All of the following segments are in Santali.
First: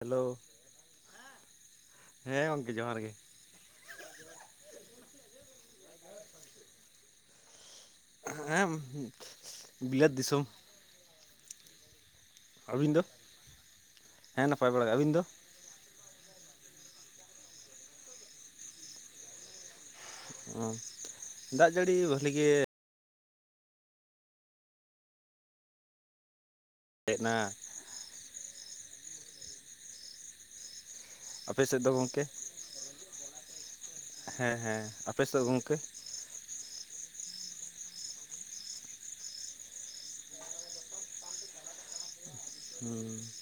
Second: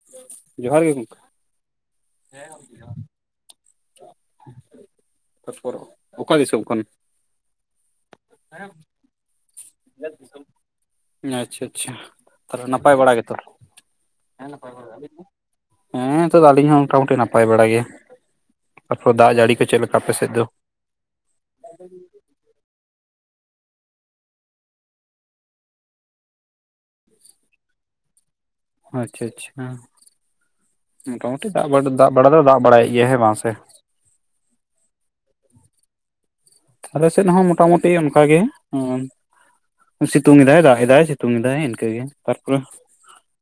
ᱦᱮᱞᱳ ᱡᱚᱦᱟᱨ ᱜᱮ ᱜᱚᱢᱠᱮ ᱾ ᱦᱮᱸ ᱜᱚᱝᱠᱮ ᱡᱚᱦᱟᱨ ᱜᱮ ᱾ ᱛᱟᱯᱚᱨᱮ ᱚᱠᱟ ᱫᱤᱥᱚᱢ ᱠᱷᱚᱱ? ᱦᱮᱸ ᱵᱤᱞᱟᱹᱛ ᱫᱤᱥᱚᱢ ᱾ ᱟᱪᱪᱷᱟ ᱟᱪᱪᱷᱟ ᱟᱫᱚ ᱟᱹᱵᱤᱱ ᱱᱟᱯᱟᱭ ᱫᱚ ᱵᱟᱲᱟ ᱜᱮᱛᱚ ᱦᱮ ᱱᱟᱯᱟᱭ ᱵᱟᱲᱟ ᱜᱮ ᱛᱚ ᱾ ᱦᱮᱸ ᱱᱤᱛᱚᱜ ᱫᱚ ᱟᱹᱞᱤᱧ ᱦᱚᱸ ᱢᱚᱴᱟᱢᱩᱴᱤ ᱱᱟᱯᱟᱭ ᱵᱟᱲᱟ ᱜᱮ ᱾ ᱟᱯᱮ ᱫᱟᱜ ᱡᱟᱲᱤ ᱠᱚ ᱪᱮᱫ ᱞᱮᱠᱟ? ᱟᱯᱮ ᱥᱮᱫ ᱫᱚ ᱚ ᱫᱟᱜ ᱡᱟᱹᱲᱤ ᱵᱷᱟᱹᱞᱤ ᱜᱮ ᱾ ᱦᱮᱡ ᱱᱟ ᱾ ᱟᱪᱷᱟ ᱟᱪᱷᱟ ᱢᱚᱴᱟᱢᱩᱴᱤ ᱟᱯᱮ ᱫᱟᱜ ᱥᱮᱫ ᱫᱚ ᱫᱟᱜ ᱜᱚᱝᱠᱮ ᱵᱟᱲᱟ ᱫᱚ ᱫᱟᱜ ᱵᱟᱲᱟ ᱮᱫ ᱜᱮᱭᱟ ᱦᱮᱸ ᱵᱟᱝ ᱥᱮ? ᱦᱮᱸ ᱦᱮᱸ ᱟᱯᱮ ᱥᱮᱫ ᱜᱚᱝᱠᱮ? ᱟᱞᱮ ᱥᱮᱫ ᱦᱚᱸ ᱢᱚᱴᱟᱢᱩᱴᱤ ᱚᱱᱠᱟᱜᱮ ᱦᱩᱸ ᱾ ᱥᱤᱛᱩᱝ ᱮᱫᱟᱭ ᱫᱟᱜ ᱫᱟᱭ ᱥᱤᱛᱩᱝ ᱮᱫᱟᱭ ᱤᱱᱠᱟᱹᱜᱮ ᱾ ᱛᱟᱨᱯᱚᱨᱮ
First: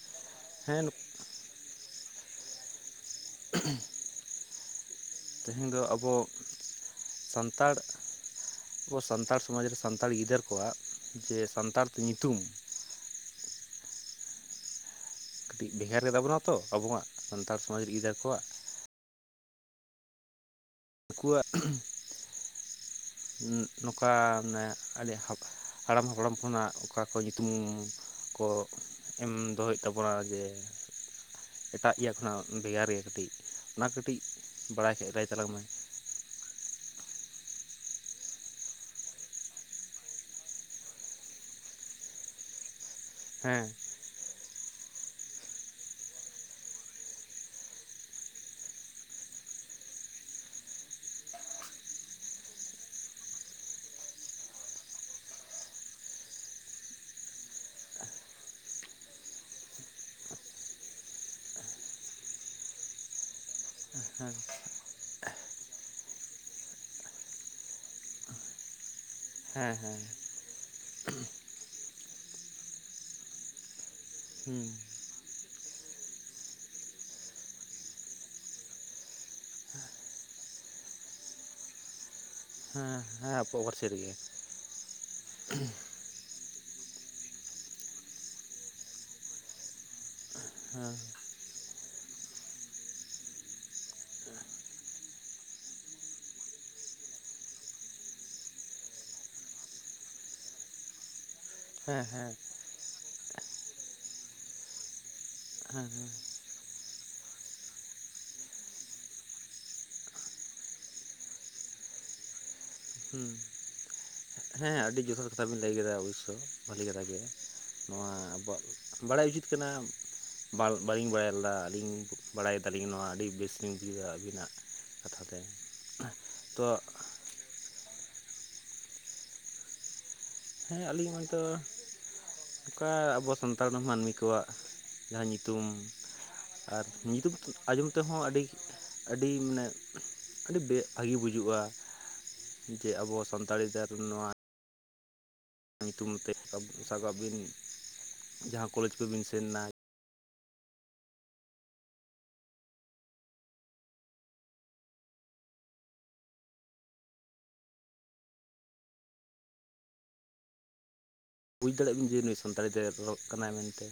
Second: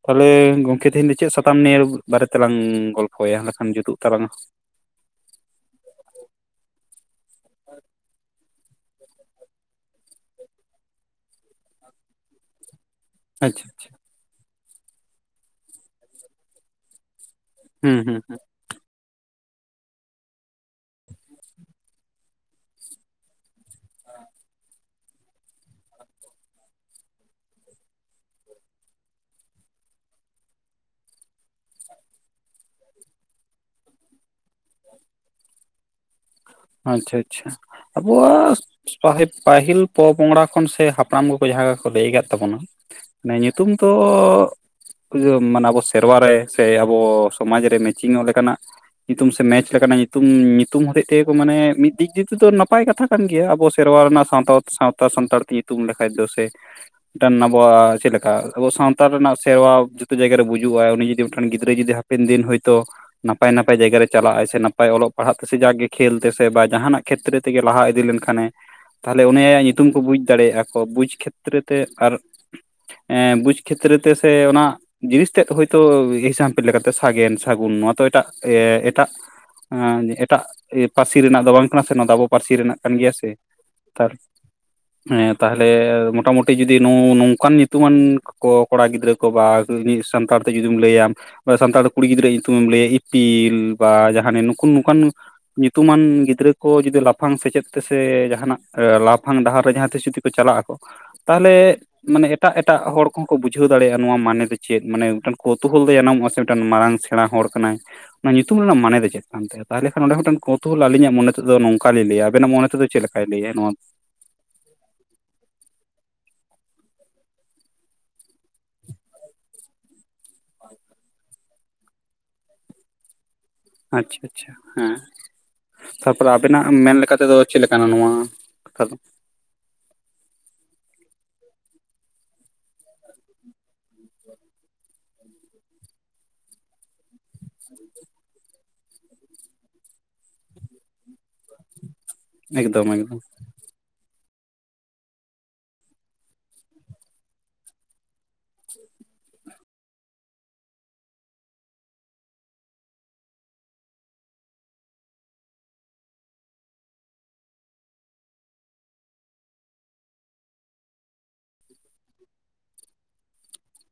ᱛᱟᱦᱚᱞᱮ ᱦᱮᱸ ᱜᱚᱢᱠᱮ ᱛᱮᱦᱮᱧ ᱫᱚ ᱪᱮᱫ ᱥᱟᱛᱟᱢ ᱱᱤᱭᱟᱹ ᱵᱟᱨᱮ ᱛᱮᱞᱟᱝ ᱜᱚᱞᱯᱚ? ᱦᱚᱭ ᱼᱟ ᱟᱠᱷᱟᱱ ᱡᱩᱛᱩᱜ ᱛᱟᱞᱟᱝᱟ ᱾ ᱛᱮᱦᱮᱧ ᱫᱚ ᱟᱵᱚ ᱥᱟᱱᱛᱟᱲ ᱾ ᱟᱵᱚ ᱥᱟᱱᱛᱟᱲ ᱥᱚᱢᱟᱡᱽ ᱨᱮ ᱥᱟᱱᱛᱟᱲ ᱜᱤᱫᱟᱹᱨ ᱠᱚᱣᱟᱜ ᱡᱮ ᱥᱟᱱᱛᱟᱲ ᱛᱮ ᱧᱩᱛᱩᱢ ᱾ ᱟᱪᱪᱷᱟ ᱟᱪᱪᱷᱟ, ᱠᱟᱹᱴᱤᱜ ᱵᱷᱮᱜᱟᱨ ᱜᱮᱛᱟ ᱵᱚᱱᱟ ᱛᱚ ᱟᱵᱚᱣᱟᱜ ᱥᱟᱱᱛᱟᱲ ᱥᱚᱢᱟᱡᱽ ᱦᱩᱸ ᱦᱩᱸ [unintelligible] ᱦᱩᱸ, ᱠᱚᱣᱟᱜ᱾ ᱱᱩᱠᱩᱣᱟᱜ ᱱᱚᱠᱟ ᱢᱟᱱᱮ ᱟᱹᱰᱤ ᱦᱟᱲᱟᱢ ᱜᱚᱲᱚᱢ ᱠᱷᱚᱱᱟᱜ ᱚᱠᱟ ᱠᱚ ᱧᱩᱛᱩᱢ ᱠᱚ ᱮᱢ ᱫᱚᱦᱚᱭᱮᱫ ᱛᱟᱵᱚᱣᱟ ᱡᱮ, ᱮᱴᱟᱜ ᱤᱭᱟᱹ ᱠᱷᱚᱱᱟᱜ ᱵᱷᱮᱜᱟᱨ ᱜᱮᱭᱟ ᱠᱟᱹᱴᱤᱜ, ᱚᱱᱟ ᱠᱟᱹᱴᱤᱜ ᱵᱟᱲᱟᱭ ᱦᱚᱪᱚ ᱞᱟᱹᱭ ᱛᱟᱞᱟᱝ ᱢᱮ? ᱟᱪᱪᱷᱟ ᱟᱪᱪᱷᱟ ᱟᱵᱚᱣᱟᱜ, ᱯᱟᱦᱤᱯ ᱯᱟᱹᱦᱤᱞ ᱯᱚᱼᱯᱚᱝᱲᱟ ᱠᱷᱚᱱ ᱥᱮ ᱦᱟᱯᱲᱟᱢ ᱠᱚᱠᱚ ᱡᱟᱦᱟᱸ ᱞᱮᱠᱟ ᱠᱚ ᱞᱟᱹᱭ ᱠᱟᱜ ᱛᱟᱵᱚᱱᱟ, ᱱᱮ ᱦᱮᱸ ᱧᱩᱛᱩᱢ ᱛᱚ [unintelligible] ᱢᱟᱱᱮ ᱟᱵᱚ ᱥᱮᱨᱣᱟ ᱨᱮ ᱥᱮ ᱟᱵᱚ ᱥᱚᱢᱟᱡᱽ ᱨᱮ ᱢᱮᱪᱤᱝᱚᱜ ᱞᱮᱠᱟᱱᱟᱜ ᱧᱩᱛᱩᱢ ᱥᱮ ᱢᱮᱪ ᱞᱮᱠᱟᱱᱟᱜ ᱧᱩᱛᱩᱢ ᱧᱩᱛᱩᱢ ᱦᱚᱛᱮᱡ ᱛᱮ, ᱠᱚ ᱢᱟᱱᱮ ᱢᱤᱫ ᱫᱤᱠ ᱫᱤᱭᱮ ᱛᱮᱫᱚ ᱱᱟᱯᱟᱭ ᱠᱟᱛᱷᱟ ᱠᱟᱱ ᱜᱮᱭᱟ ᱟᱵᱚ ᱥᱮᱨᱣᱟ ᱨᱮᱱᱟᱜ ᱥᱟᱱᱛᱟᱞ ᱥᱟᱶᱛᱟ ᱥᱟᱱᱛᱟᱲ ᱛᱤ ᱛᱩᱢ ᱫᱟᱠᱟᱭ ᱫᱚ ᱥᱮ, ᱢᱤᱜᱴᱟᱝ ᱟᱵᱚᱣᱟᱜ ᱪᱮᱫ ᱞᱮᱠᱟ ᱟᱵᱚ ᱥᱟᱶᱛᱟ ᱨᱮᱱᱟᱜ ᱥᱮᱨᱣᱟ ᱡᱚᱛᱚ ᱡᱟᱭᱜᱟ ᱨᱮ ᱵᱩᱡᱩᱜᱼᱟ ᱩᱱᱤ ᱡᱩᱫᱤ ᱢᱤᱜᱴᱟᱝ ᱜᱤᱫᱽᱨᱟᱹ ᱡᱩᱫᱤ ᱦᱟ ᱯᱮᱱ ᱫᱤᱱ ᱦᱚᱭᱛᱚ ᱱᱟᱯᱟᱭ ᱱᱟᱯᱟᱭ ᱡᱟᱭᱜᱟ ᱨᱮ ᱪᱟᱞᱟᱜ ᱟᱭ ᱥᱮ ᱱᱟᱯᱟᱭ ᱚᱞᱚᱜ ᱯᱟᱲᱦᱟᱜ ᱛᱮᱥᱮ ᱡᱟᱜᱮ ᱠᱷᱮᱞᱛᱮ ᱥᱮ ᱵᱟ ᱡᱟᱦᱟᱸᱱᱟᱜ ᱠᱷᱮᱛᱨᱮ ᱛᱮᱜᱮ ᱞᱟᱦᱟ ᱤᱫᱤ ᱞᱮᱱᱠᱷᱟᱱᱮ ᱛᱟᱦᱞᱮ ᱩᱱᱤᱭᱟᱜ ᱦᱮᱸ ᱧᱩᱛᱩᱢ ᱠᱚ ᱦᱮᱸ ᱵᱩᱡ ᱫᱟᱲᱮᱭᱟᱜᱼᱟ᱾ ᱚ ᱵᱩᱡ ᱠᱷᱮᱛᱨᱮ ᱛᱮ ᱟᱨ ᱮᱸ ᱵᱩᱡ ᱠᱷᱮᱛᱨᱮ ᱛᱮ ᱥᱮ ᱚᱱᱟ, ᱦᱩᱸ ᱡᱤᱱᱤᱥ ᱛᱮ ᱫᱚ ᱦᱚᱭᱛᱚ ᱢᱤᱜ ᱥᱟᱶᱛᱮ ᱞᱮᱠᱟᱛᱮ ᱥᱟᱜᱮᱱ ᱥᱟᱹᱜᱩᱱ ᱱᱚᱣᱟ ᱛᱚ ᱮᱴᱟᱜ ᱮ ᱮᱴᱟᱜ ᱮᱸ ᱮᱴᱟᱜ ᱤᱭᱟᱹ ᱯᱟᱹᱨᱥᱤ ᱨᱮᱱᱟᱜ ᱫᱚ ᱵᱟᱝ ᱠᱟᱱᱟ ᱥᱮ ᱱᱚᱣᱟ ᱫᱚ ᱟᱵᱚ ᱯᱟᱹᱨᱥᱤ ᱨᱮᱱᱟᱜ ᱠᱟᱱ ᱦᱮᱸ ᱜᱮᱭᱟ ᱥᱮ᱾ ᱦᱮᱸ ᱟᱵᱚᱣᱟᱜ ᱯᱟᱹᱨᱥᱤ ᱛᱟᱞ ᱨᱮᱜᱮ ᱮᱸ ᱛᱟᱦᱚᱞᱮ ᱢᱚᱴᱟᱢᱩᱴ ᱛᱮ ᱡᱩᱫᱤ ᱱᱚᱝ ᱱᱚᱝᱠᱟᱱ ᱧᱩᱛᱩᱢᱟᱱ ᱠᱚ ᱠᱚᱲᱟ ᱜᱤᱫᱽᱨᱟᱹ ᱠᱚ ᱵᱟ [unintelligible] ᱥᱟᱱᱛᱟᱲ ᱛᱮ ᱡᱩᱫᱤᱢ ᱞᱟᱹᱭᱟᱢ ᱵᱟ ᱥᱟᱱᱛᱟᱲ ᱠᱩᱲᱤ ᱜᱤᱫᱽᱨᱟᱹᱣᱟᱜ ᱧᱩᱛᱩᱢᱮᱢ ᱞᱟᱹᱭᱟ ᱤᱯᱤᱞ ᱵᱟ ᱡᱟᱦᱟᱸᱱ ᱱᱩᱠᱩ ᱱᱚᱝᱠᱟᱱ ᱧᱩᱛᱩᱢᱟᱱ ᱜᱤᱫᱽᱨᱟᱹ ᱠᱚ ᱡᱩᱫᱤ ᱞᱟᱯᱷᱟᱝ ᱥᱮᱪᱮᱫ ᱛᱮᱥᱮ ᱡᱟᱦᱟᱸᱱᱟᱜ ᱞᱟᱯᱷᱟᱝ ᱰᱟᱦᱟᱨ ᱨᱮ ᱡᱟᱦᱟᱸ ᱛᱤᱥ ᱡᱩᱫᱤ ᱯᱮ ᱪᱟᱞᱟᱜ ᱟᱠᱚ ᱛᱟᱦᱚᱞᱮ ᱦᱮᱸ ᱢᱟᱱᱮ ᱦᱮᱸ ᱮᱴᱟᱜ ᱮᱴᱟᱜ ᱦᱚᱲ ᱠᱚᱦᱚᱸ ᱠᱚ ᱵᱩᱡᱷᱟᱹᱣ ᱫᱟᱲᱮᱭᱟᱜᱼᱟ ᱱᱚᱣᱟ ᱢᱟᱱᱮ ᱫᱚ ᱪᱮᱜ ᱢᱟᱱᱮ ᱢᱤᱜᱴᱟᱝ ᱠᱚᱛᱚ ᱦᱚᱞ ᱦᱮᱸ ᱫᱤᱭᱟ ᱱᱟᱢ ᱟᱥᱮᱱᱴ ᱢᱤᱜᱴᱟᱝ ᱢᱟᱨᱟᱝ ᱥᱮᱬᱟ ᱦᱚᱲ ᱠᱟᱱᱟᱭ ᱚᱱᱟ ᱧᱩᱛᱩᱢ ᱨᱮᱱᱟᱜ ᱢᱟᱱᱮ ᱫᱚ ᱪᱮᱫ ᱠᱟᱱ ᱛᱟᱭᱟ ᱛᱟᱦᱚᱞᱮ ᱠᱷᱟᱱ ᱚᱸᱰᱮ ᱢᱤᱜᱴᱟᱝ ᱠᱚᱛᱚᱜᱩᱞᱟ ᱟᱹᱞᱤᱧᱟᱜ ᱢᱚᱱᱮ ᱛᱮᱫᱚ ᱱᱚᱝᱠᱟ ᱞᱮ ᱞᱟᱹᱭᱟ ᱟᱵᱮᱱᱟᱜ ᱢᱚᱱᱮ ᱛᱮᱫᱚ ᱪᱮᱫ ᱞᱮᱠᱟᱭ ᱦᱩᱸ ᱞᱟᱹᱭᱟ ᱱᱚᱣᱟ ᱦᱮᱸ ᱦᱮᱸ ᱟᱹᱰᱤ ᱡᱚᱛᱷᱟᱛ ᱠᱟᱛᱷᱟ ᱵᱤᱱ ᱞᱟᱹᱭ ᱠᱮᱫᱟ ᱚᱵᱚᱥᱥᱚ ᱵᱷᱟᱞᱤ ᱠᱟᱛᱷᱟ ᱜᱮ᱾ ᱱᱚᱣᱟ ᱟᱵᱚᱣᱟᱜ ᱵᱟᱲᱟᱭ ᱩᱪᱤᱛ ᱠᱟᱱᱟ ᱵᱟᱞ ᱵᱟᱹᱞᱤᱧ ᱵᱟᱲᱟᱭ ᱞᱮᱫᱟ ᱟᱹᱞᱤᱧ ᱵᱟᱲᱟᱭ ᱠᱮᱫᱟᱞᱤᱧ ᱱᱚᱣᱟ ᱟᱹᱰᱤ ᱵᱮᱥ ᱞᱤᱧ ᱵᱩᱡᱷᱟᱹᱣᱟ ᱟᱪᱪᱷᱟ ᱟᱪᱪᱷᱟ ᱟᱹᱵᱤᱱᱟᱜ ᱦᱮᱸ ᱠᱟᱛᱷᱟ ᱛᱮ ᱛᱟᱯᱚᱨᱮ ᱛᱚ ᱟᱵᱮᱱᱟᱜ ᱢᱮᱱ ᱞᱮᱠᱟᱛᱮ ᱫᱚ, ᱪᱮᱜ ᱞᱮᱠᱟᱱᱟ ᱱᱚᱣᱟ ᱱᱟᱠᱷᱟ ᱫᱚ? ᱦᱮᱸ ᱟᱹᱞᱤᱧ ᱦᱚᱭᱛᱚ ᱚᱱᱠᱟ ᱟᱵᱚ ᱥᱟᱱᱛᱟᱲ ᱫᱚ ᱢᱟᱹᱱᱢᱤ ᱠᱚᱣᱟᱜ ᱡᱟᱦᱟᱸ ᱧᱩᱛᱩᱢ, ᱟᱨ ᱧᱩᱛᱩᱢ ᱟᱸᱡᱚᱢ ᱛᱮᱦᱚᱸ ᱟᱹᱰᱤ ᱟᱹᱰᱤ ᱢᱟᱱᱮ ᱟᱹᱰᱤ‌ ᱵᱮ ᱵᱷᱟᱹᱜᱤ ᱵᱩᱡᱩᱜᱼᱟ᱾ ᱮᱠᱫᱚᱢ ᱡᱮ ᱟᱵᱚ ᱮᱠᱫᱚᱢ ᱥᱟᱱᱛᱟᱲᱤ ᱛᱮ ᱟᱫᱚ ᱱᱚᱣᱟ ᱧᱩᱛᱩᱢ ᱛᱮ [unintelligible] ᱵᱤᱱ ᱡᱟᱦᱟᱸ ᱠᱚᱞᱮᱡᱽ ᱠᱚᱵᱤᱱ ᱥᱮᱱ ᱱᱟᱭ, ᱵᱩᱡ ᱫᱟᱲᱮᱭᱟᱜ ᱵᱤᱱ ᱡᱮ ᱱᱩᱭ ᱥᱟᱱᱛᱟᱲᱤ ᱛᱮ ᱨᱚᱜ ᱠᱟᱱᱟᱭ ᱢᱮᱱᱛᱮ᱾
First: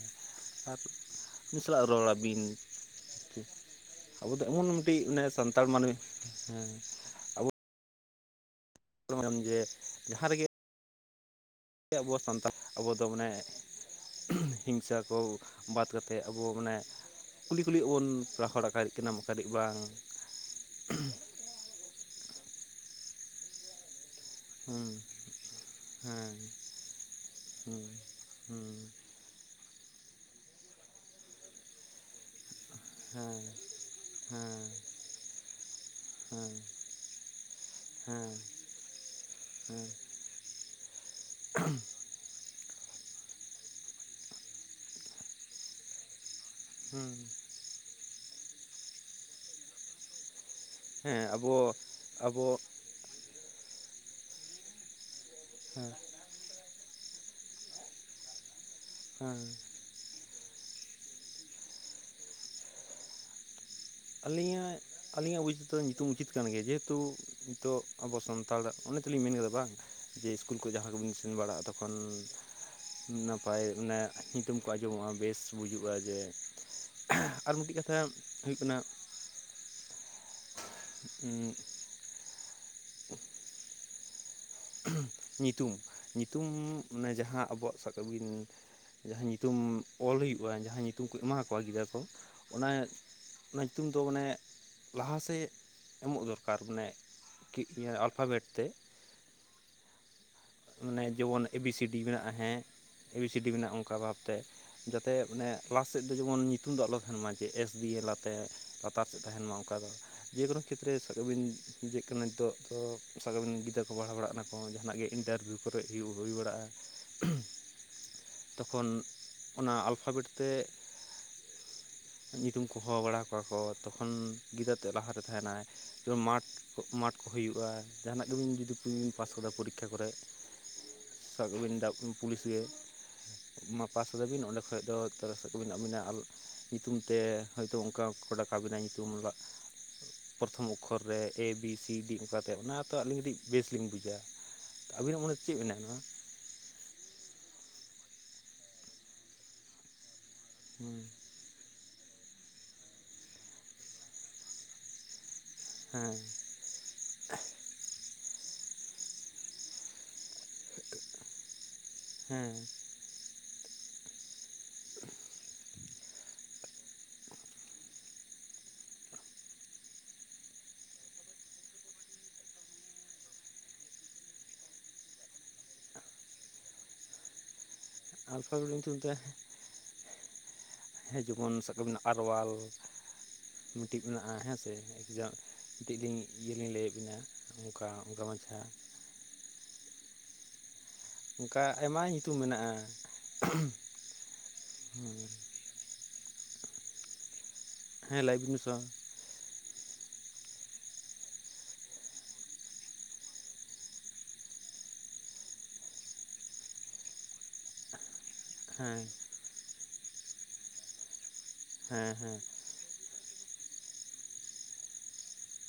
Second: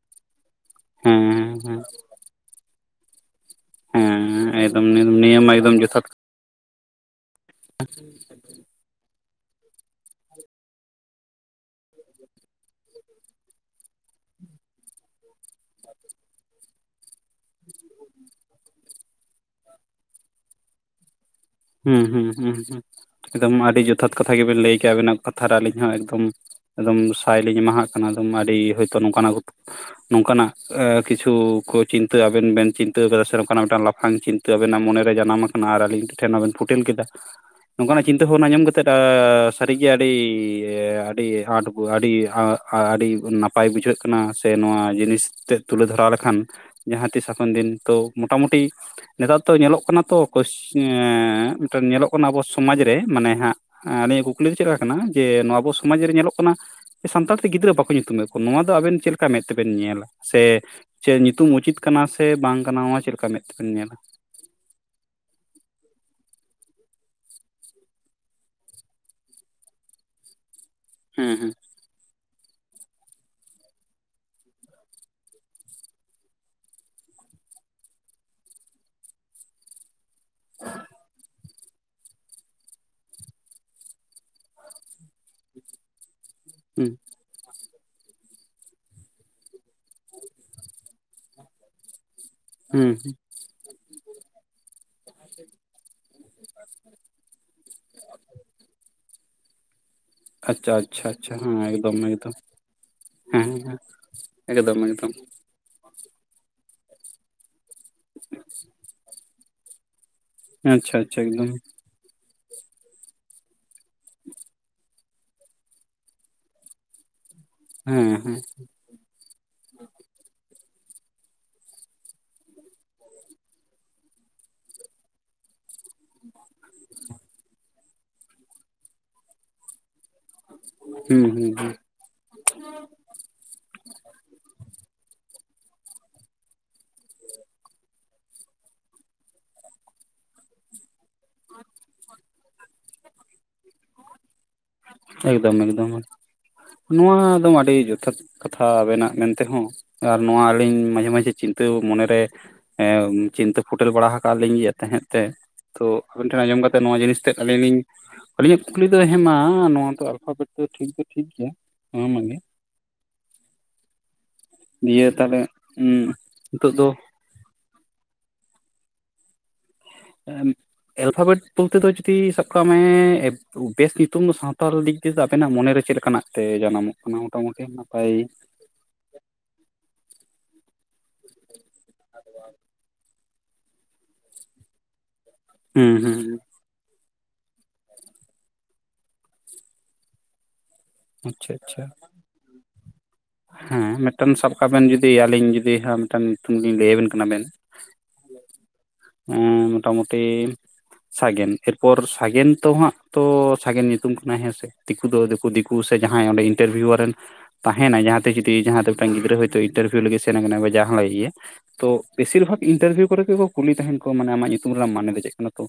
ᱟᱨ ᱦᱮᱸ ᱩᱱᱤ ᱦᱮᱸ ᱥᱟᱞᱟᱜ ᱨᱚᱲᱟ ᱵᱤᱱ ᱟᱵᱚ ᱫᱚ ᱦᱮᱸ ᱮᱢᱚᱱ ᱮᱠᱫᱚᱢ ᱢᱤᱜᱴᱤᱜ ᱚᱱᱮ ᱱᱤᱭᱟᱹ ᱢᱟ ᱥᱟᱱᱛᱟᱲ ᱮᱠᱫᱚᱢ ᱢᱟᱹᱱᱢᱤ ᱡᱚᱛᱷᱟᱛ ᱦᱮᱸ [unintelligible] ᱨᱚᱲᱮᱜᱼᱟᱢ ᱡᱮ ᱡᱟᱦᱟᱸ ᱨᱮᱜᱮ [unintelligible] ᱟᱵᱚ ᱦᱚᱸ ᱥᱟᱱᱛᱟᱞ ᱟᱵᱚ ᱫᱚ ᱢᱟᱱᱮ, ᱦᱤᱝᱥᱟᱹ ᱠᱚ ᱵᱟᱫ ᱠᱟᱛᱮᱜ ᱟᱵᱚ ᱢᱟᱱᱮ, ᱠᱩᱰᱤ ᱠᱩᱰᱤ ᱚᱞ ᱨᱚᱦᱚᱲ ᱟᱠᱟᱫᱠᱤᱱᱟ ᱢᱚᱥᱟᱨᱤ ᱜᱮ ᱵᱟᱝ ᱾ ᱦᱩᱸ ᱦᱩᱸ ᱦᱩᱸ ᱮᱠᱫᱚᱢ ᱟᱹᱰᱤ ᱡᱚᱛᱷᱟᱛ ᱠᱟᱛᱷᱟ ᱜᱮᱵᱮᱱ ᱞᱟᱹᱭ ᱦᱩᱸ ᱠᱮᱜᱼᱟ ᱟᱵᱤᱱᱟᱜ ᱠᱟᱛᱷᱟ ᱨᱮ ᱟᱹᱞᱤᱧ ᱦᱚᱸ ᱮᱠᱫᱚᱢ ᱾ ᱦᱮᱸ ᱮᱠᱫᱚᱢ ᱥᱟᱭᱞᱤᱧ ᱦᱩᱸ ᱮᱢᱟᱦᱟᱜ ᱠᱟᱱᱟ ᱮᱫᱚᱢ ᱟᱹᱰᱤ ᱦᱩᱸ ᱦᱳᱭᱛᱚ ᱱᱚᱝᱠᱟᱱᱟᱜ ᱜᱚ ᱾ ᱱᱚᱝᱠᱟᱱᱟᱜ ᱮ ᱠᱤᱪᱷᱩ ᱠᱳᱪ ᱾ ᱪᱤᱱᱛᱟᱹ ᱟᱵᱮᱱ ᱵᱮᱱ ᱪᱤᱱᱛᱟᱹᱣ ᱫᱟ ᱥᱮ ᱦᱮᱸ ᱱᱚᱝᱠᱟᱱᱟᱜ ᱢᱤᱫᱴᱟᱝ ᱞᱟᱯᱷᱟᱝ ᱪᱤᱱᱛᱟᱹ ᱦᱮᱸ ᱟᱵᱮᱱᱟᱜ ᱢᱚᱱᱮᱨᱮ ᱡᱟᱱᱟᱢ ᱟᱠᱟᱱᱟ ᱟᱨ ᱟᱹᱞᱤᱧ ᱴᱷᱮᱱ ᱟᱵᱮᱱ ᱦᱮᱸ ᱾ ᱯᱷᱩᱴᱮᱞ ᱠᱮᱫᱟ ᱱᱚᱝᱠᱟᱱᱟᱜ ᱪᱤᱱᱛᱟᱹ ᱦᱮᱸ ᱵᱷᱟᱵᱱᱟ ᱧᱟᱢ ᱠᱟᱛᱮᱫ ᱦᱮᱸ ᱥᱟᱹᱨᱤᱜᱮ ᱟᱹᱰᱤ ᱾ ᱟᱹᱰᱤ ᱟᱴ ᱵᱚ ᱟᱹᱰᱤ ᱟ ᱾ ᱟᱹᱰᱤ ᱱᱟᱯᱟᱭ ᱵᱩᱡᱷᱟᱹᱜ ᱠᱟᱱᱟ ᱥᱮ ᱱᱚᱣᱟ ᱡᱤᱱᱤᱥ ᱛᱮᱫ ᱛᱩᱞᱟᱹ ᱫᱷᱚᱨᱟᱣ ᱞᱮᱠᱷᱟᱱ ᱾ ᱡᱟᱦᱟᱸ ᱦᱮᱸ ᱛᱤᱥ ᱦᱟᱯᱮᱱ ᱫᱤᱱ ᱛᱚ ᱢᱚᱴᱟᱢᱩᱴᱤ ᱱᱮᱛᱟᱨ ᱫᱚ ᱧᱮᱞᱚᱜ ᱠᱟᱱᱟ ᱛᱚ ᱾ ᱠᱚᱥ ᱧᱸᱮ ᱦᱮᱸ ᱟᱵᱚ ᱢᱮᱴᱮᱱ ᱧᱮᱞᱚᱜ ᱠᱟᱱᱟ ᱟᱵᱚ ᱥᱚᱢᱟᱡᱽ ᱨᱮ ᱾ ᱛᱮ ᱢᱟᱱᱮ ᱦᱟᱸᱜ ᱟᱞᱤᱧᱟᱜ ᱠᱩᱠᱞᱤ ᱫᱚ ᱪᱮᱫ ᱞᱮᱠᱟ ᱠᱟᱱᱟ ᱡᱮ ᱱᱚᱣᱟ ᱟᱵᱚ ᱦᱮᱸ ᱥᱚᱢᱟᱡᱽ ᱨᱮ ᱧᱮᱞᱚᱜ ᱠᱟᱱᱟ ᱾ ᱥᱟᱱᱛᱟᱲᱛᱮ ᱜᱤᱫᱽᱨᱟᱹ ᱵᱟᱠᱚ ᱧᱩᱛᱩᱢᱮᱫ ᱠᱚ ᱱᱚᱣᱟ ᱫᱚ ᱟᱵᱮᱱ ᱪᱮᱫ ᱞᱮᱠᱟ ᱦᱮᱸ ᱢᱮᱫ ᱛᱮᱵᱮᱱ ᱧᱮᱞᱟ? ᱥᱮ ᱪᱮᱫ ᱧᱤᱛᱩᱢ ᱩᱪᱤᱛ ᱠᱟᱱᱟ ᱥᱮ ᱵᱟᱝ ᱠᱟᱱᱟ ᱱᱚᱣᱟ ᱪᱮᱫ ᱞᱮᱠᱟ ᱢᱮᱸᱫ ᱛᱮᱵᱮᱱ ᱧᱮᱞᱟ? ᱟᱹᱞᱤᱧᱟᱜ ᱾ ᱟᱹᱞᱤᱧᱟᱜ ᱵᱩᱡ ᱛᱮᱫᱚ ᱧᱤᱛᱩᱢ ᱩᱪᱤᱛ ᱠᱟᱱ ᱜᱮᱭᱟ ᱡᱮᱦᱮᱛᱩ ᱱᱤᱛᱚᱜ ᱟᱵᱚ ᱥᱟᱱᱛᱟᱲ ᱚᱱᱮ ᱛᱮᱞᱤᱧ ᱢᱮᱱ ᱠᱟᱫᱟ ᱵᱟᱝ ᱾ ᱡᱮ ᱤᱥᱠᱩᱞ ᱠᱚ ᱡᱟᱦᱟᱸ ᱠᱚᱵᱚᱱ ᱦᱮᱸ ᱥᱮᱱ ᱦᱮᱸ ᱵᱟᱲᱟᱜᱼᱟ ᱛᱚᱠᱷᱚᱱ ᱾ ᱱᱟᱯᱟᱭ ᱚᱱᱮ ᱧᱤᱛᱩᱢ ᱠᱚ ᱟᱸᱡᱚᱢᱚᱜᱼᱟ ᱵᱮᱥ ᱵᱩᱡᱩᱜᱼᱟ ᱡᱮ ᱾ ᱟᱨ ᱢᱤᱴᱤᱡ ᱠᱟᱛᱷᱟ ᱦᱩᱭᱩᱜ ᱠᱟᱱᱟ ᱾ ᱩᱸ ᱾ ᱧᱩᱛᱩᱢ ᱧᱩᱛᱩᱢ ᱦᱮᱸ ᱢᱟᱱᱮ ᱡᱟᱦᱟᱸ ᱟᱵᱚᱣᱟᱜ ᱾ ᱟᱵᱤᱱ ᱡᱟᱦᱟᱸ ᱧᱩᱛᱩᱢ ᱚᱞ ᱦᱩᱭᱩᱜᱼᱟ ᱡᱟᱦᱟᱸ ᱧᱩᱛᱩᱢ ᱠᱚ ᱮᱢᱟ ᱠᱚᱣᱟ ᱜᱤᱫᱽᱨᱟᱹ ᱠᱚ ᱾ ᱚᱱᱟ ᱦᱮᱸ ᱚᱱᱟ ᱧᱩᱛᱩᱢ ᱫᱚ ᱢᱟᱱᱮ ᱞᱟᱦᱟ ᱥᱮᱫ ᱮᱢᱚᱜ ᱫᱚᱨᱠᱟᱨ ᱢᱟᱱᱮ ᱾ ᱠᱤ ᱱᱤᱭᱟᱹ ᱟᱞᱯᱷᱟᱵᱮᱴ ᱛᱮ ᱾ ᱟᱪᱪᱷᱟ ᱢᱟᱱᱮ ᱟᱪᱪᱷᱟ ᱟᱪᱪᱷᱟ ᱡᱮᱢᱚᱱ ᱦᱮᱸ ᱮᱵᱤ ᱮᱠᱫᱚᱢ ᱥᱤᱰᱤ ᱢᱮᱱᱟᱜ-ᱟ ᱮᱠᱫᱚᱢ ᱦᱮᱸ ᱾ ᱮ ᱵᱤ ᱥᱤ ᱰᱤ ᱦᱮᱸ ᱢᱮᱱᱟᱜᱼᱟ ᱦᱮᱸ ᱚᱱᱠᱟ ᱵᱷᱟᱵᱛᱮ ᱮᱠᱫᱚᱢ ᱮᱠᱫᱚᱢ ᱡᱟᱛᱮ ᱢᱟᱱᱮ ᱾ ᱞᱟᱦᱟ ᱥᱮᱫ ᱫᱚ ᱡᱮᱢᱚᱱ ᱧᱩᱛᱩᱢ ᱫᱚ ᱟᱞᱚ ᱛᱟᱦᱮᱱ ᱢᱟ ᱡᱮ ᱮᱥ ᱵᱤᱭ ᱮ ᱞᱟᱛᱮ ᱞᱟᱛᱟᱨ ᱥᱮᱫ ᱛᱟᱦᱮᱱ ᱢᱟ ᱚᱱᱠᱟ ᱫᱚ ᱾ ᱡᱮᱠᱳᱱᱳ ᱠᱷᱮᱛᱨᱮ ᱟᱪᱪᱷᱟ ᱟᱪᱪᱷᱟ ᱥᱟᱜᱠᱟᱜ ᱵᱤᱱ ᱮᱠᱫᱚᱢ ᱡᱮᱫ ᱠᱟᱱᱟ ᱱᱤᱛᱚᱜ ᱫᱚ ᱥᱟᱜᱠᱟᱜ ᱨᱮᱱ ᱜᱤᱫᱽᱨᱟᱹ ᱠᱚ ᱯᱟᱲᱦᱟᱣ ᱵᱟᱲᱟᱜ ᱠᱟᱱᱟ ᱠᱚ ᱡᱟᱦᱟᱱᱟᱜ ᱜᱮ ᱾ ᱤᱱᱴᱟᱨᱵᱷᱤᱭᱩ ᱠᱚᱨᱮ ᱦᱩᱭ ᱵᱟᱲᱟᱜᱼᱟ ᱦᱮᱸ ᱦᱮᱸ ᱛᱚᱠᱷᱚᱱ ᱾ ᱚᱱᱟ ᱟᱞᱯᱷᱟᱵᱮᱴ ᱛᱮ ᱾ ᱧᱩᱛᱩᱢ ᱠᱚ ᱦᱚᱦᱚ ᱵᱟᱲᱟ ᱠᱚᱣᱟ ᱠᱚ ᱛᱚᱠᱷᱚᱱ ᱜᱤᱫᱽᱟᱹᱨᱟᱹ ᱛᱮᱫ ᱞᱟᱦᱟ ᱨᱮ ᱛᱟᱦᱮᱱᱟᱭ ᱾ ᱡᱮᱢᱚᱱ ᱢᱟᱴᱷ ᱢᱟᱴᱷ ᱠᱚ ᱦᱩᱭᱩᱜᱼᱟ ᱡᱟᱦᱟᱱᱟᱜ ᱜᱮᱵ ᱡᱩᱫᱤ ᱯᱟᱥ ᱠᱟᱫᱟ ᱯᱚᱨᱤᱠᱷᱟ ᱠᱚᱨᱮᱫ ᱦᱩᱸ ᱾ ᱦᱩᱸ ᱦᱩᱸ ᱥᱟᱵᱤᱱ ᱯᱩᱞᱤᱥ ᱜᱮ ᱾ ᱢᱟ ᱯᱟᱥᱠᱟᱫᱟᱵᱤᱱ ᱚᱸᱰᱮ ᱠᱷᱚᱡ ᱫᱚ ᱛᱟᱨ ᱠᱚᱵᱤᱱ ᱟᱹᱵᱤᱱᱟ ᱟᱨ ᱧᱩᱛᱩᱢ ᱛᱮ ᱾ ᱦᱳᱭᱛᱳ ᱚᱱᱠᱟ ᱠᱚᱰᱟᱠᱟᱵᱤᱱᱟᱜ ᱧᱩᱛᱩᱢ ᱾ [unintelligible] ᱯᱚᱨᱚᱛᱷᱚᱢ ᱚᱠᱠᱷᱚᱨ ᱨᱮ ᱮ ᱵᱤ ᱥᱤ ᱰᱤ ᱚᱱᱠᱟᱛᱮ ᱚᱱᱟ ᱛᱚ ᱟᱹᱞᱤᱧ ᱠᱟᱹᱴᱤᱡ ᱵᱮᱥᱞᱤᱧ ᱵᱩᱡᱼᱟ ᱾ ᱮᱠᱫᱚᱢ ᱮᱠᱫᱚᱢ ᱱᱚᱣᱟ ᱫᱚ ᱟᱹᱰᱤ ᱡᱚᱛᱷᱟᱛ ᱠᱟᱛᱷᱟ ᱟᱵᱮᱱᱟᱜ ᱢᱮᱱᱛᱮᱦᱚᱸ ᱾ ᱟᱨ ᱱᱚᱣᱟ ᱟᱹᱞᱤᱧ ᱢᱟᱡᱷᱮ ᱢᱟᱡᱷᱮ ᱾ ᱪᱤᱱᱛᱟᱹ ᱢᱚᱱᱮᱨᱮ ᱪᱤᱱᱛᱟᱹ ᱯᱷᱩᱴᱮᱞ ᱵᱟᱲᱟ ᱟᱠᱟᱫ ᱞᱤᱧ ᱜᱮ ᱛᱟᱦᱮᱸᱫ ᱛᱮ ᱾ ᱛᱚ ᱦᱮᱸ ᱦᱮᱸ ᱟᱵᱮᱱ ᱴᱷᱮᱱ ᱟᱸᱡᱚᱢ ᱠᱟᱛᱮ ᱱᱚᱣᱟ ᱡᱤᱱᱤᱥ ᱛ ᱟᱹᱞᱤᱧ ᱞᱤᱧ ᱟᱹᱞᱤᱧᱟᱜ ᱠᱩᱠᱞᱤ ᱫᱚ ᱦᱮᱸ ᱢᱟ ᱱᱚᱣᱟ ᱫᱚ ᱾ ᱟᱯᱟᱛᱚ ᱛ ᱴᱷᱤᱠ ᱫᱚ ᱴᱷᱤᱠ ᱜᱮᱭᱟ ᱢᱟ ᱢᱟᱱᱮ ᱾ ᱦᱮᱸ ᱫᱤᱭᱮ ᱛᱟᱦᱚᱞᱮ ᱱᱤᱛᱩᱜ ᱫᱚ ᱾ ᱮᱞᱯᱷᱟᱵᱮᱴ ᱵᱚᱞᱛᱮ ᱫᱚ ᱡᱩᱫᱤ ᱥᱟᱵ ᱠᱟᱜ ᱢᱮ ᱾ ᱵᱮᱥ ᱧᱩᱛᱩᱢ ᱫᱚ ᱥᱟᱱᱛᱟᱲ ᱫᱤᱠ ᱫᱤᱭᱮ ᱟᱵᱮᱱᱟᱜ ᱢᱚᱱᱮᱨᱮ ᱪᱮᱫ ᱞᱮᱠᱟᱱᱟᱜ ᱛᱮ ᱡᱟᱱᱟᱢᱚᱜ ᱠᱟᱱᱟ ᱢᱚᱴᱟᱢᱩᱴᱤ ᱾ ᱟᱞᱯᱷᱟᱵᱮᱴ ᱧᱩᱛᱩᱢ ᱛᱮ ᱦᱮ ᱡᱮᱢᱚᱱ ᱾ ᱟᱨᱣᱟᱞ ᱢᱤᱫᱴᱤᱡ ᱢᱮᱱᱟᱜᱼᱟ ᱦᱮᱸ ᱥᱮ? ᱦᱩᱸ ᱫᱤᱞᱤᱧ ᱦᱩᱸ ᱤᱭᱟᱹ ᱞᱤᱧ ᱞᱟᱹᱭᱮᱫ ᱵᱤᱱᱟ ᱚᱱᱠᱟ ᱚᱱᱠᱟ ᱢᱟᱪᱷᱟ, ᱟᱪᱪᱷᱟ ᱚᱱᱠᱟ ᱟᱪᱪᱷᱟ ᱟᱭᱢᱟ ᱧᱩᱛᱩᱢ ᱢᱮᱱᱟᱜ-ᱟ᱾ ᱦᱮᱸ ᱢᱤᱫᱴᱟᱝ ᱥᱟᱵ ᱠᱟᱜ ᱵᱮᱱ ᱡᱩᱫᱤ ᱟᱹᱞᱤᱧ ᱡᱩᱫᱤ ᱦᱮ ᱢᱤᱫᱴᱮᱱ ᱧᱩᱛᱩᱢ ᱞᱤᱧ ᱞᱟᱹᱭᱟ ᱵᱮᱱ ᱠᱟᱱᱟ ᱵᱮᱱ ᱾ ᱦᱮᱸ ᱞᱟᱭ ᱵᱤᱱ ᱥᱚ ᱮᱸᱻ ᱢᱚᱴᱟᱢᱩᱴᱤ, ᱥᱟᱜᱮᱱ ᱮᱨᱯᱚᱨ ᱥᱟᱜᱮᱱ ᱛᱚ ᱦᱟᱸᱜ ᱛᱚ ᱥᱟᱜᱮᱱ ᱧᱩᱛᱩᱢ ᱠᱟᱱᱟ ᱦᱮᱸ ᱥᱮ, ᱫᱤᱠᱩ ᱫᱚ ᱫᱤᱠᱩ ᱫᱤᱠᱩ ᱥᱮ ᱡᱟᱦᱟᱸᱭ ᱚᱸᱰᱮ ᱤᱱᱴᱟᱨᱵᱷᱤᱭᱩ ᱨᱮᱱ ᱛᱟᱦᱮᱱᱟᱭ ᱡᱟᱦᱟᱸ, ᱡᱟᱦᱟᱸ ᱫᱚ ᱦᱮᱸ ᱢᱤᱫᱴᱟᱝ ᱜᱤᱫᱽᱨᱟᱹ ᱦᱚᱛᱳ ᱤᱱᱴᱟᱨᱵᱷᱤᱭᱩ ᱞᱟᱹᱜᱤᱫ ᱥᱮᱱ ᱟᱠᱟᱱᱟ ᱡᱟᱦᱟᱸ ᱞᱟᱜᱤᱫ ᱜᱮ, ᱛᱚ ᱦᱮᱸ ᱦᱮᱸ ᱵᱮᱥᱤᱨ ᱵᱷᱟᱜᱽ ᱤᱱᱴᱟᱨᱵᱷᱤᱭᱩ ᱠᱚᱨᱮ ᱠᱚ ᱠᱩᱞᱤ ᱛᱟᱦᱮᱱ ᱠᱚ ᱢᱟᱱᱮ ᱟᱢᱟᱜ ᱧᱩᱛᱩᱢ ᱨᱮᱱᱟᱜ ᱢᱟᱱᱮ ᱫᱚ ᱪᱮᱫ ᱠᱟᱱᱟ ᱛᱚ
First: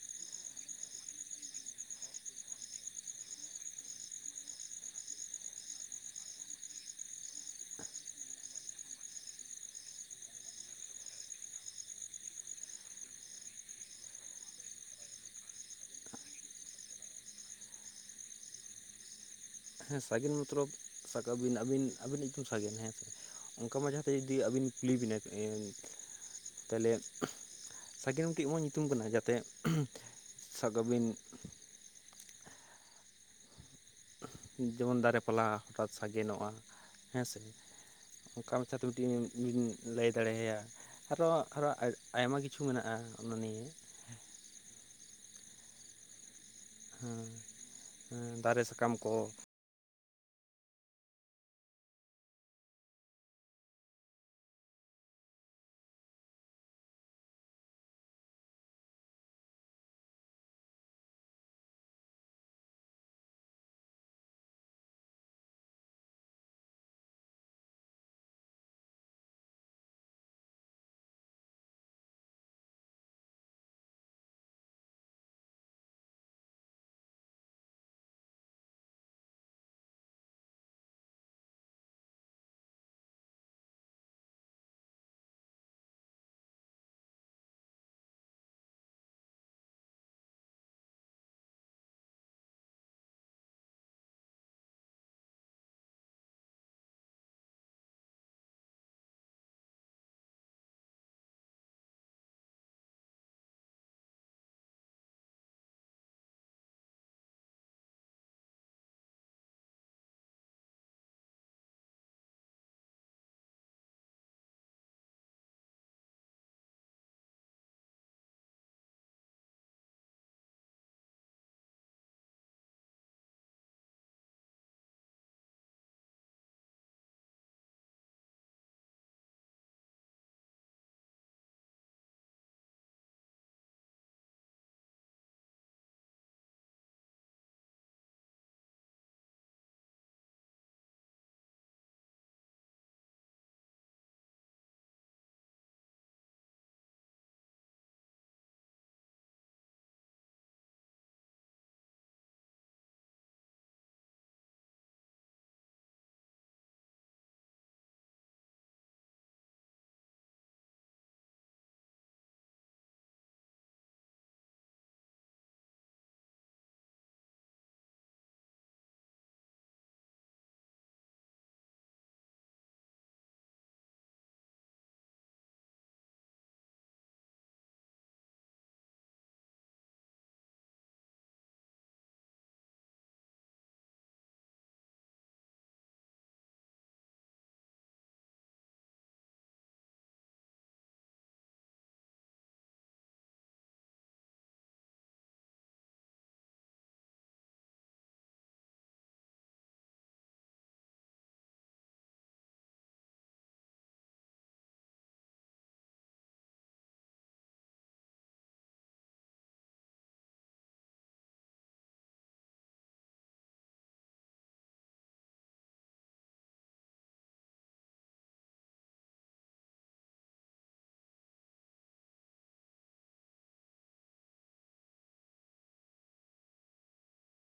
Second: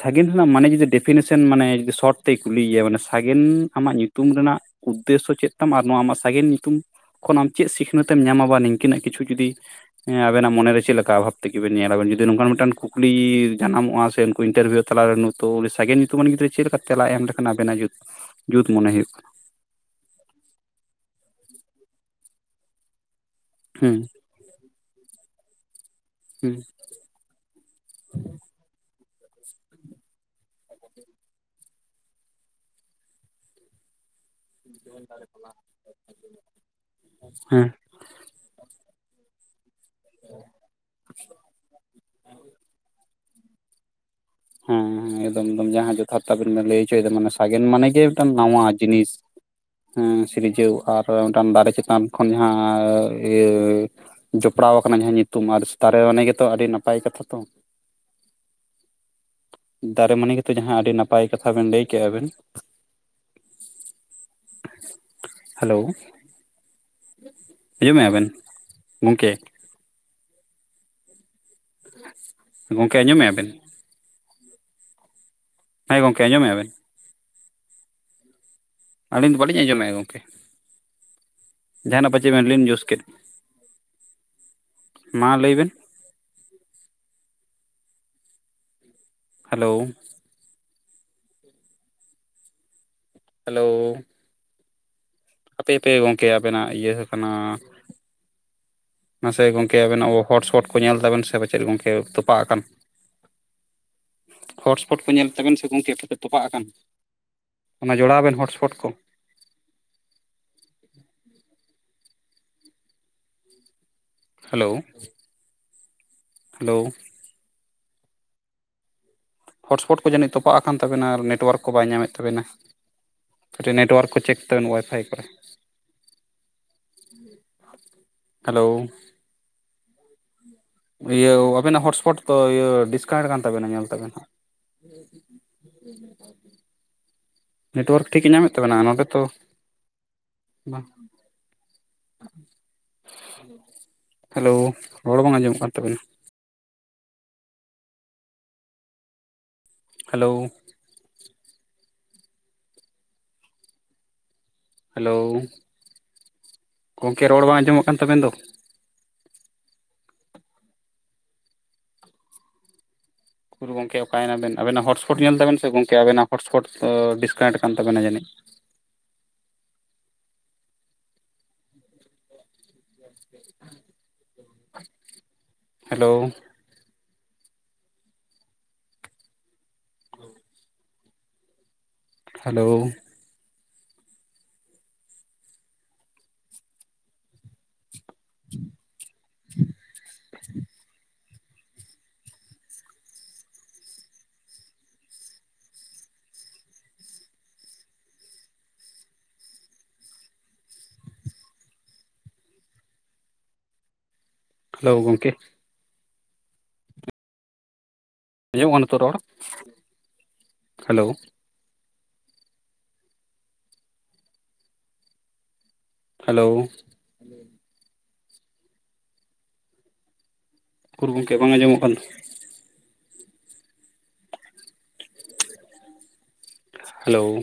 ᱥᱟᱜᱮᱱ ᱨᱮᱱᱟᱜ ᱢᱟᱱᱮ ᱡᱩᱫᱤ ᱰᱮᱯᱷᱤᱱᱮᱥᱮᱱ ᱢᱟᱱᱮ ᱡᱩᱫᱤ ᱥᱚᱨᱚᱴ ᱛᱮᱭ ᱠᱩᱞᱤᱭᱮᱭᱟ, ᱢᱟᱱᱮ ᱥᱟᱜᱮᱱ ᱟᱢᱟᱜ ᱧᱩᱛᱩᱢ ᱨᱮᱱᱟᱜ ᱩᱫᱽᱫᱮᱥᱥᱚ ᱪᱮᱫ ᱛᱟᱢ? ᱟᱨ ᱱᱚᱣᱟ ᱢᱟ ᱥᱟᱜᱮᱱ ᱧᱩᱛᱩᱢ ᱠᱷᱚᱱ ᱟᱢ ᱪᱮᱫ ᱥᱤᱠᱷᱱᱟᱹᱛ ᱮᱢ ᱧᱟᱢᱟ ᱵᱟ ᱱᱤᱠᱟᱹ ᱱᱟᱜ ᱠᱤᱪᱷᱩ ᱡᱩᱫᱤ, ᱦᱮᱸ ᱟᱵᱮᱱᱟᱜ ᱢᱚᱱᱮᱨᱮ ᱪᱮᱫ ᱞᱮᱠᱟ ᱵᱷᱟᱵᱽ ᱛᱮᱜᱮ ᱵᱮᱱ ᱧᱮᱞᱟᱵᱮᱱ ᱡᱩᱫᱤ ᱱᱚᱝᱠᱟᱱ ᱢᱤᱫᱴᱟᱱ ᱠᱩᱠᱞᱤ ᱡᱟᱱᱟᱢᱚᱜᱼᱟ ᱥᱮ ᱩᱱᱠᱩ ᱤᱱᱴᱟᱨᱵᱷᱤᱭᱩ ᱛᱮᱞᱟ ᱱᱚᱛᱳ ᱩᱱᱤ ᱥᱟᱜᱮᱱ ᱧᱩᱛᱩᱢᱟᱱ ᱜᱤᱫᱽᱨᱟᱹ ᱪᱮᱫ ᱞᱮᱠᱟ ᱛᱮᱞᱟᱭᱟ ᱮᱢ ᱞᱮᱠᱷᱟᱱ ᱟᱵᱮᱱᱟᱜ ᱡᱩᱛ ᱡᱩᱛ ᱢᱚᱱᱮ ᱦᱩᱭᱩᱜ-ᱟ ᱾ ᱦᱮᱸ ᱥᱟᱜᱮᱱ ᱢᱚᱛᱞᱚᱵ ᱥᱟᱠᱟᱢ ᱵᱤᱱ ᱟᱹᱵᱤᱱ ᱟᱹᱵᱤᱱ ᱧᱩᱛᱩᱢ ᱥᱟᱜᱮᱱ ᱦᱮᱸ ᱥᱮ ᱚᱱᱠᱟ ᱢᱟ ᱦᱩᱸ ᱡᱟᱦᱟᱸᱛᱮ ᱡᱩᱫᱤ ᱟᱹᱵᱤᱱ ᱠᱩᱞᱤ ᱵᱤᱱᱟ ᱦᱩᱸ [inaudible] ᱛᱟᱦᱚᱞᱮ ᱥᱟᱜᱮᱱ ᱢᱤᱫᱴᱤᱡ ᱮᱢ ᱧᱩᱛᱩᱢ ᱠᱟᱱᱟ ᱡᱟᱛᱮ ᱥᱟᱵ ᱠᱟᱜ ᱵᱤᱱ, ᱡᱮᱢᱚᱱ ᱫᱟᱨᱮ ᱯᱟᱞᱟ ᱦᱚᱴᱟᱛ ᱥᱟᱜᱮᱱᱚᱜᱼᱟ, ᱦᱮᱸ ᱥᱮ? ᱚᱱᱠᱟ ᱢᱟᱪᱷᱟ ᱛᱮ [inaudible] ᱞᱟᱹᱭ ᱫᱟᱲᱮ ᱟᱭᱟ ᱟᱫᱚ ᱟᱨᱚ ᱟᱭᱢᱟ ᱠᱤᱪᱷᱩ ᱢᱮᱱᱟᱜᱼᱟ, ᱚᱱᱟ ᱱᱤᱭᱮ ᱦᱮᱸ ᱦᱮᱸ ᱮᱫᱚᱫᱚᱢ ᱡᱟᱦᱟᱸ ᱛᱟᱵᱤᱱ ᱵᱮ ᱞᱟᱹᱭ ᱦᱚᱪᱚᱭᱮᱫᱟ ᱢᱟᱱᱮ ᱥᱟᱜᱮᱱ ᱢᱟᱱᱮ ᱜᱮ ᱢᱤᱫᱴᱮᱱ ᱫᱟᱨᱮ ᱱᱟᱣᱟ ᱥᱟᱠᱟᱢ ᱡᱤᱱᱤᱥ, ᱠᱚ ᱦᱮᱸ ᱥᱤᱨᱡᱟᱹᱣ ᱟᱨ ᱢᱤᱫᱴᱟᱱ ᱫᱟᱨᱮ ᱪᱮᱛᱟᱱ ᱠᱷᱚᱱ ᱡᱟᱦᱟᱸ ᱤᱭᱟᱹ, ᱡᱚᱯᱲᱟᱣ ᱟᱠᱟᱱᱟ ᱡᱟᱦᱟᱸ ᱧᱩᱛᱩᱢ ᱟᱨ ᱤᱥᱛᱷᱟᱨᱮ ᱢᱟᱱᱮ ᱜᱮᱛᱚ ᱟᱹᱰᱤ ᱱᱟᱯᱟᱭ ᱠᱟᱛᱷᱟ ᱛᱚ, ᱫᱟᱨᱮ ᱢᱟᱹᱱᱤ ᱜᱮᱛᱚ ᱡᱟᱦᱟᱸ ᱟᱹᱰᱤ ᱱᱟᱯᱟᱭ ᱠᱟᱛᱷᱟ ᱵᱮᱱ ᱞᱟᱹᱭ ᱠᱮᱜᱼᱟ ᱵᱮᱱ, ᱦᱮᱞᱳ, ᱦᱤᱡᱩᱜ ᱢᱮᱭᱟ ᱵᱮᱱ, ᱜᱚᱝᱠᱮ ᱜᱚᱝᱠᱮ ᱟᱸᱡᱚᱢᱮᱜᱟ ᱵᱮᱱ? ᱦᱳᱭ ᱜᱚᱝᱠᱮ ᱟᱸᱡᱚᱢᱮᱜ-ᱟ ᱵᱮᱱ? ᱟᱹᱞᱤᱧ ᱫᱚ ᱵᱟᱹᱞᱤᱧ ᱟᱸᱡᱚᱢᱮᱜᱼᱟ ᱜᱚᱝᱠᱮ, ᱡᱟᱦᱟᱱᱟᱜ ᱯᱟᱪᱮ ᱵᱮᱱ ᱞᱤᱱ ᱡᱩᱥ ᱠᱮᱫ? ᱢᱟ ᱞᱟᱹᱭ ᱵᱮᱱ, ᱦᱮᱞᱳᱻ ᱦᱮᱞᱳᱻ ᱦᱟᱯᱮ ᱦᱟᱯᱮ ᱜᱚᱝᱠᱮ ᱟᱵᱤᱱᱟᱜ ᱤᱭᱟᱹ ᱟᱠᱟᱱᱟ, ᱢᱟᱥᱮ ᱜᱚᱝᱠᱮ ᱟᱵᱮᱱᱟᱜ ᱦᱚᱴᱥᱚᱴ ᱠᱚ ᱧᱮᱞ ᱛᱟᱵᱮᱱ ᱥᱮ ᱯᱟᱪᱮᱜ ᱜᱚᱝᱠᱮ ᱛᱚᱯᱟᱜ ᱟᱠᱟᱱ ᱾ ᱦᱚᱴᱥᱯᱚᱴ ᱠᱚ ᱧᱮᱞ ᱛᱟᱵᱮᱱ ᱥᱮ ᱜᱚᱝᱠᱮ ᱯᱟᱪᱮᱫ ᱛᱚᱯᱟᱜ ᱟᱠᱟᱱ, ᱚᱱᱟ ᱡᱚᱲᱟᱣ ᱵᱮᱱ ᱦᱚᱴᱥᱯᱚᱴ ᱠᱚ, ᱦᱮᱞᱳ, ᱦᱮᱞᱳ, ᱦᱚᱥᱯᱚᱴ ᱠᱚ ᱡᱟᱹᱱᱤᱡ ᱛᱚᱯᱟᱜ ᱟᱠᱟᱱ ᱛᱟᱵᱮᱱᱟ ᱟᱨ ᱱᱮᱴᱚᱣᱟᱨᱠ ᱠᱚ ᱵᱟᱭ ᱧᱟᱢᱮᱫ ᱛᱟᱵᱮᱱᱟ, ᱠᱟᱹᱴᱤᱡ ᱱᱮᱴᱚᱣᱟᱨᱠ ᱠᱚ ᱪᱮᱠ ᱛᱟᱵᱮᱱ ᱚᱣᱟᱭᱯᱷᱟᱭ ᱠᱚᱨᱮ, ᱦᱮᱞᱳ, ᱤᱭᱟᱹ ᱟᱵᱮᱱᱟᱜ ᱦᱚᱥᱯᱚᱴ ᱫᱚ ᱤᱭᱟᱹ ᱰᱤᱥᱠᱟᱱᱮᱴ ᱠᱟᱱ ᱛᱟᱵᱮᱱᱟ ᱧᱮᱞ ᱛᱟᱵᱮᱱ ᱦᱟᱸᱜ, [unintelligible] ᱱᱮᱴᱚᱣᱟᱨᱠ ᱴᱷᱤᱠ ᱧᱟᱢᱮᱫ ᱛᱟᱵᱚᱱᱟ ᱱᱚᱸᱰᱮ ᱛᱚ ᱵᱟᱝ ᱦᱮᱞᱳ ᱨᱚᱲ ᱵᱟᱝ ᱟᱸᱡᱚᱢᱚᱜ ᱠᱟᱱ ᱛᱟᱹᱵᱤᱱᱟ? ᱦᱮᱞᱳᱣ᱾ ᱦᱮᱞᱳᱣ ᱜᱚᱝᱠᱮ ᱨᱚᱲ ᱵᱟᱝ ᱟᱸᱡᱚᱢᱚᱜ ᱠᱟᱱ ᱛᱟᱹᱵᱮᱱ ᱫᱚ? ᱩᱠᱩᱨ ᱜᱚᱝᱠᱮ ᱚᱠᱟᱭᱱᱟᱵᱮᱱ ᱟᱵᱮᱱᱟᱜ ᱦᱚᱴᱥᱯᱚᱴ ᱧᱮᱞ ᱛᱟᱵᱮᱱ ᱥᱮ ᱜᱚᱝᱠᱮ ᱟᱵᱮᱱᱟᱜ ᱦᱚᱴᱥᱯᱚᱴ ᱰᱤᱥᱠᱟᱣᱴ ᱠᱟᱱ ᱛᱟᱵᱮᱱᱟ ᱡᱟᱹᱱᱤᱡ᱾ ᱦᱮᱞᱳᱣ ᱦᱮᱞᱳᱣ [unintelligible] ᱦᱮᱞᱳᱣ ᱜᱚᱝᱠᱮ᱾ ᱟᱸᱡᱚᱢᱚᱜ ᱠᱟᱱᱟ ᱛᱚ ᱨᱚᱲ? ᱦᱮᱞᱳᱣ ᱾ ᱦᱮᱞᱳᱣ᱾ ᱩᱠᱩᱨ ᱜᱚᱝᱠᱮ ᱵᱟᱝ ᱟᱸᱡᱚᱢᱚᱜ ᱠᱟᱱ ᱫᱚ? ᱦᱮᱞᱳᱣ᱾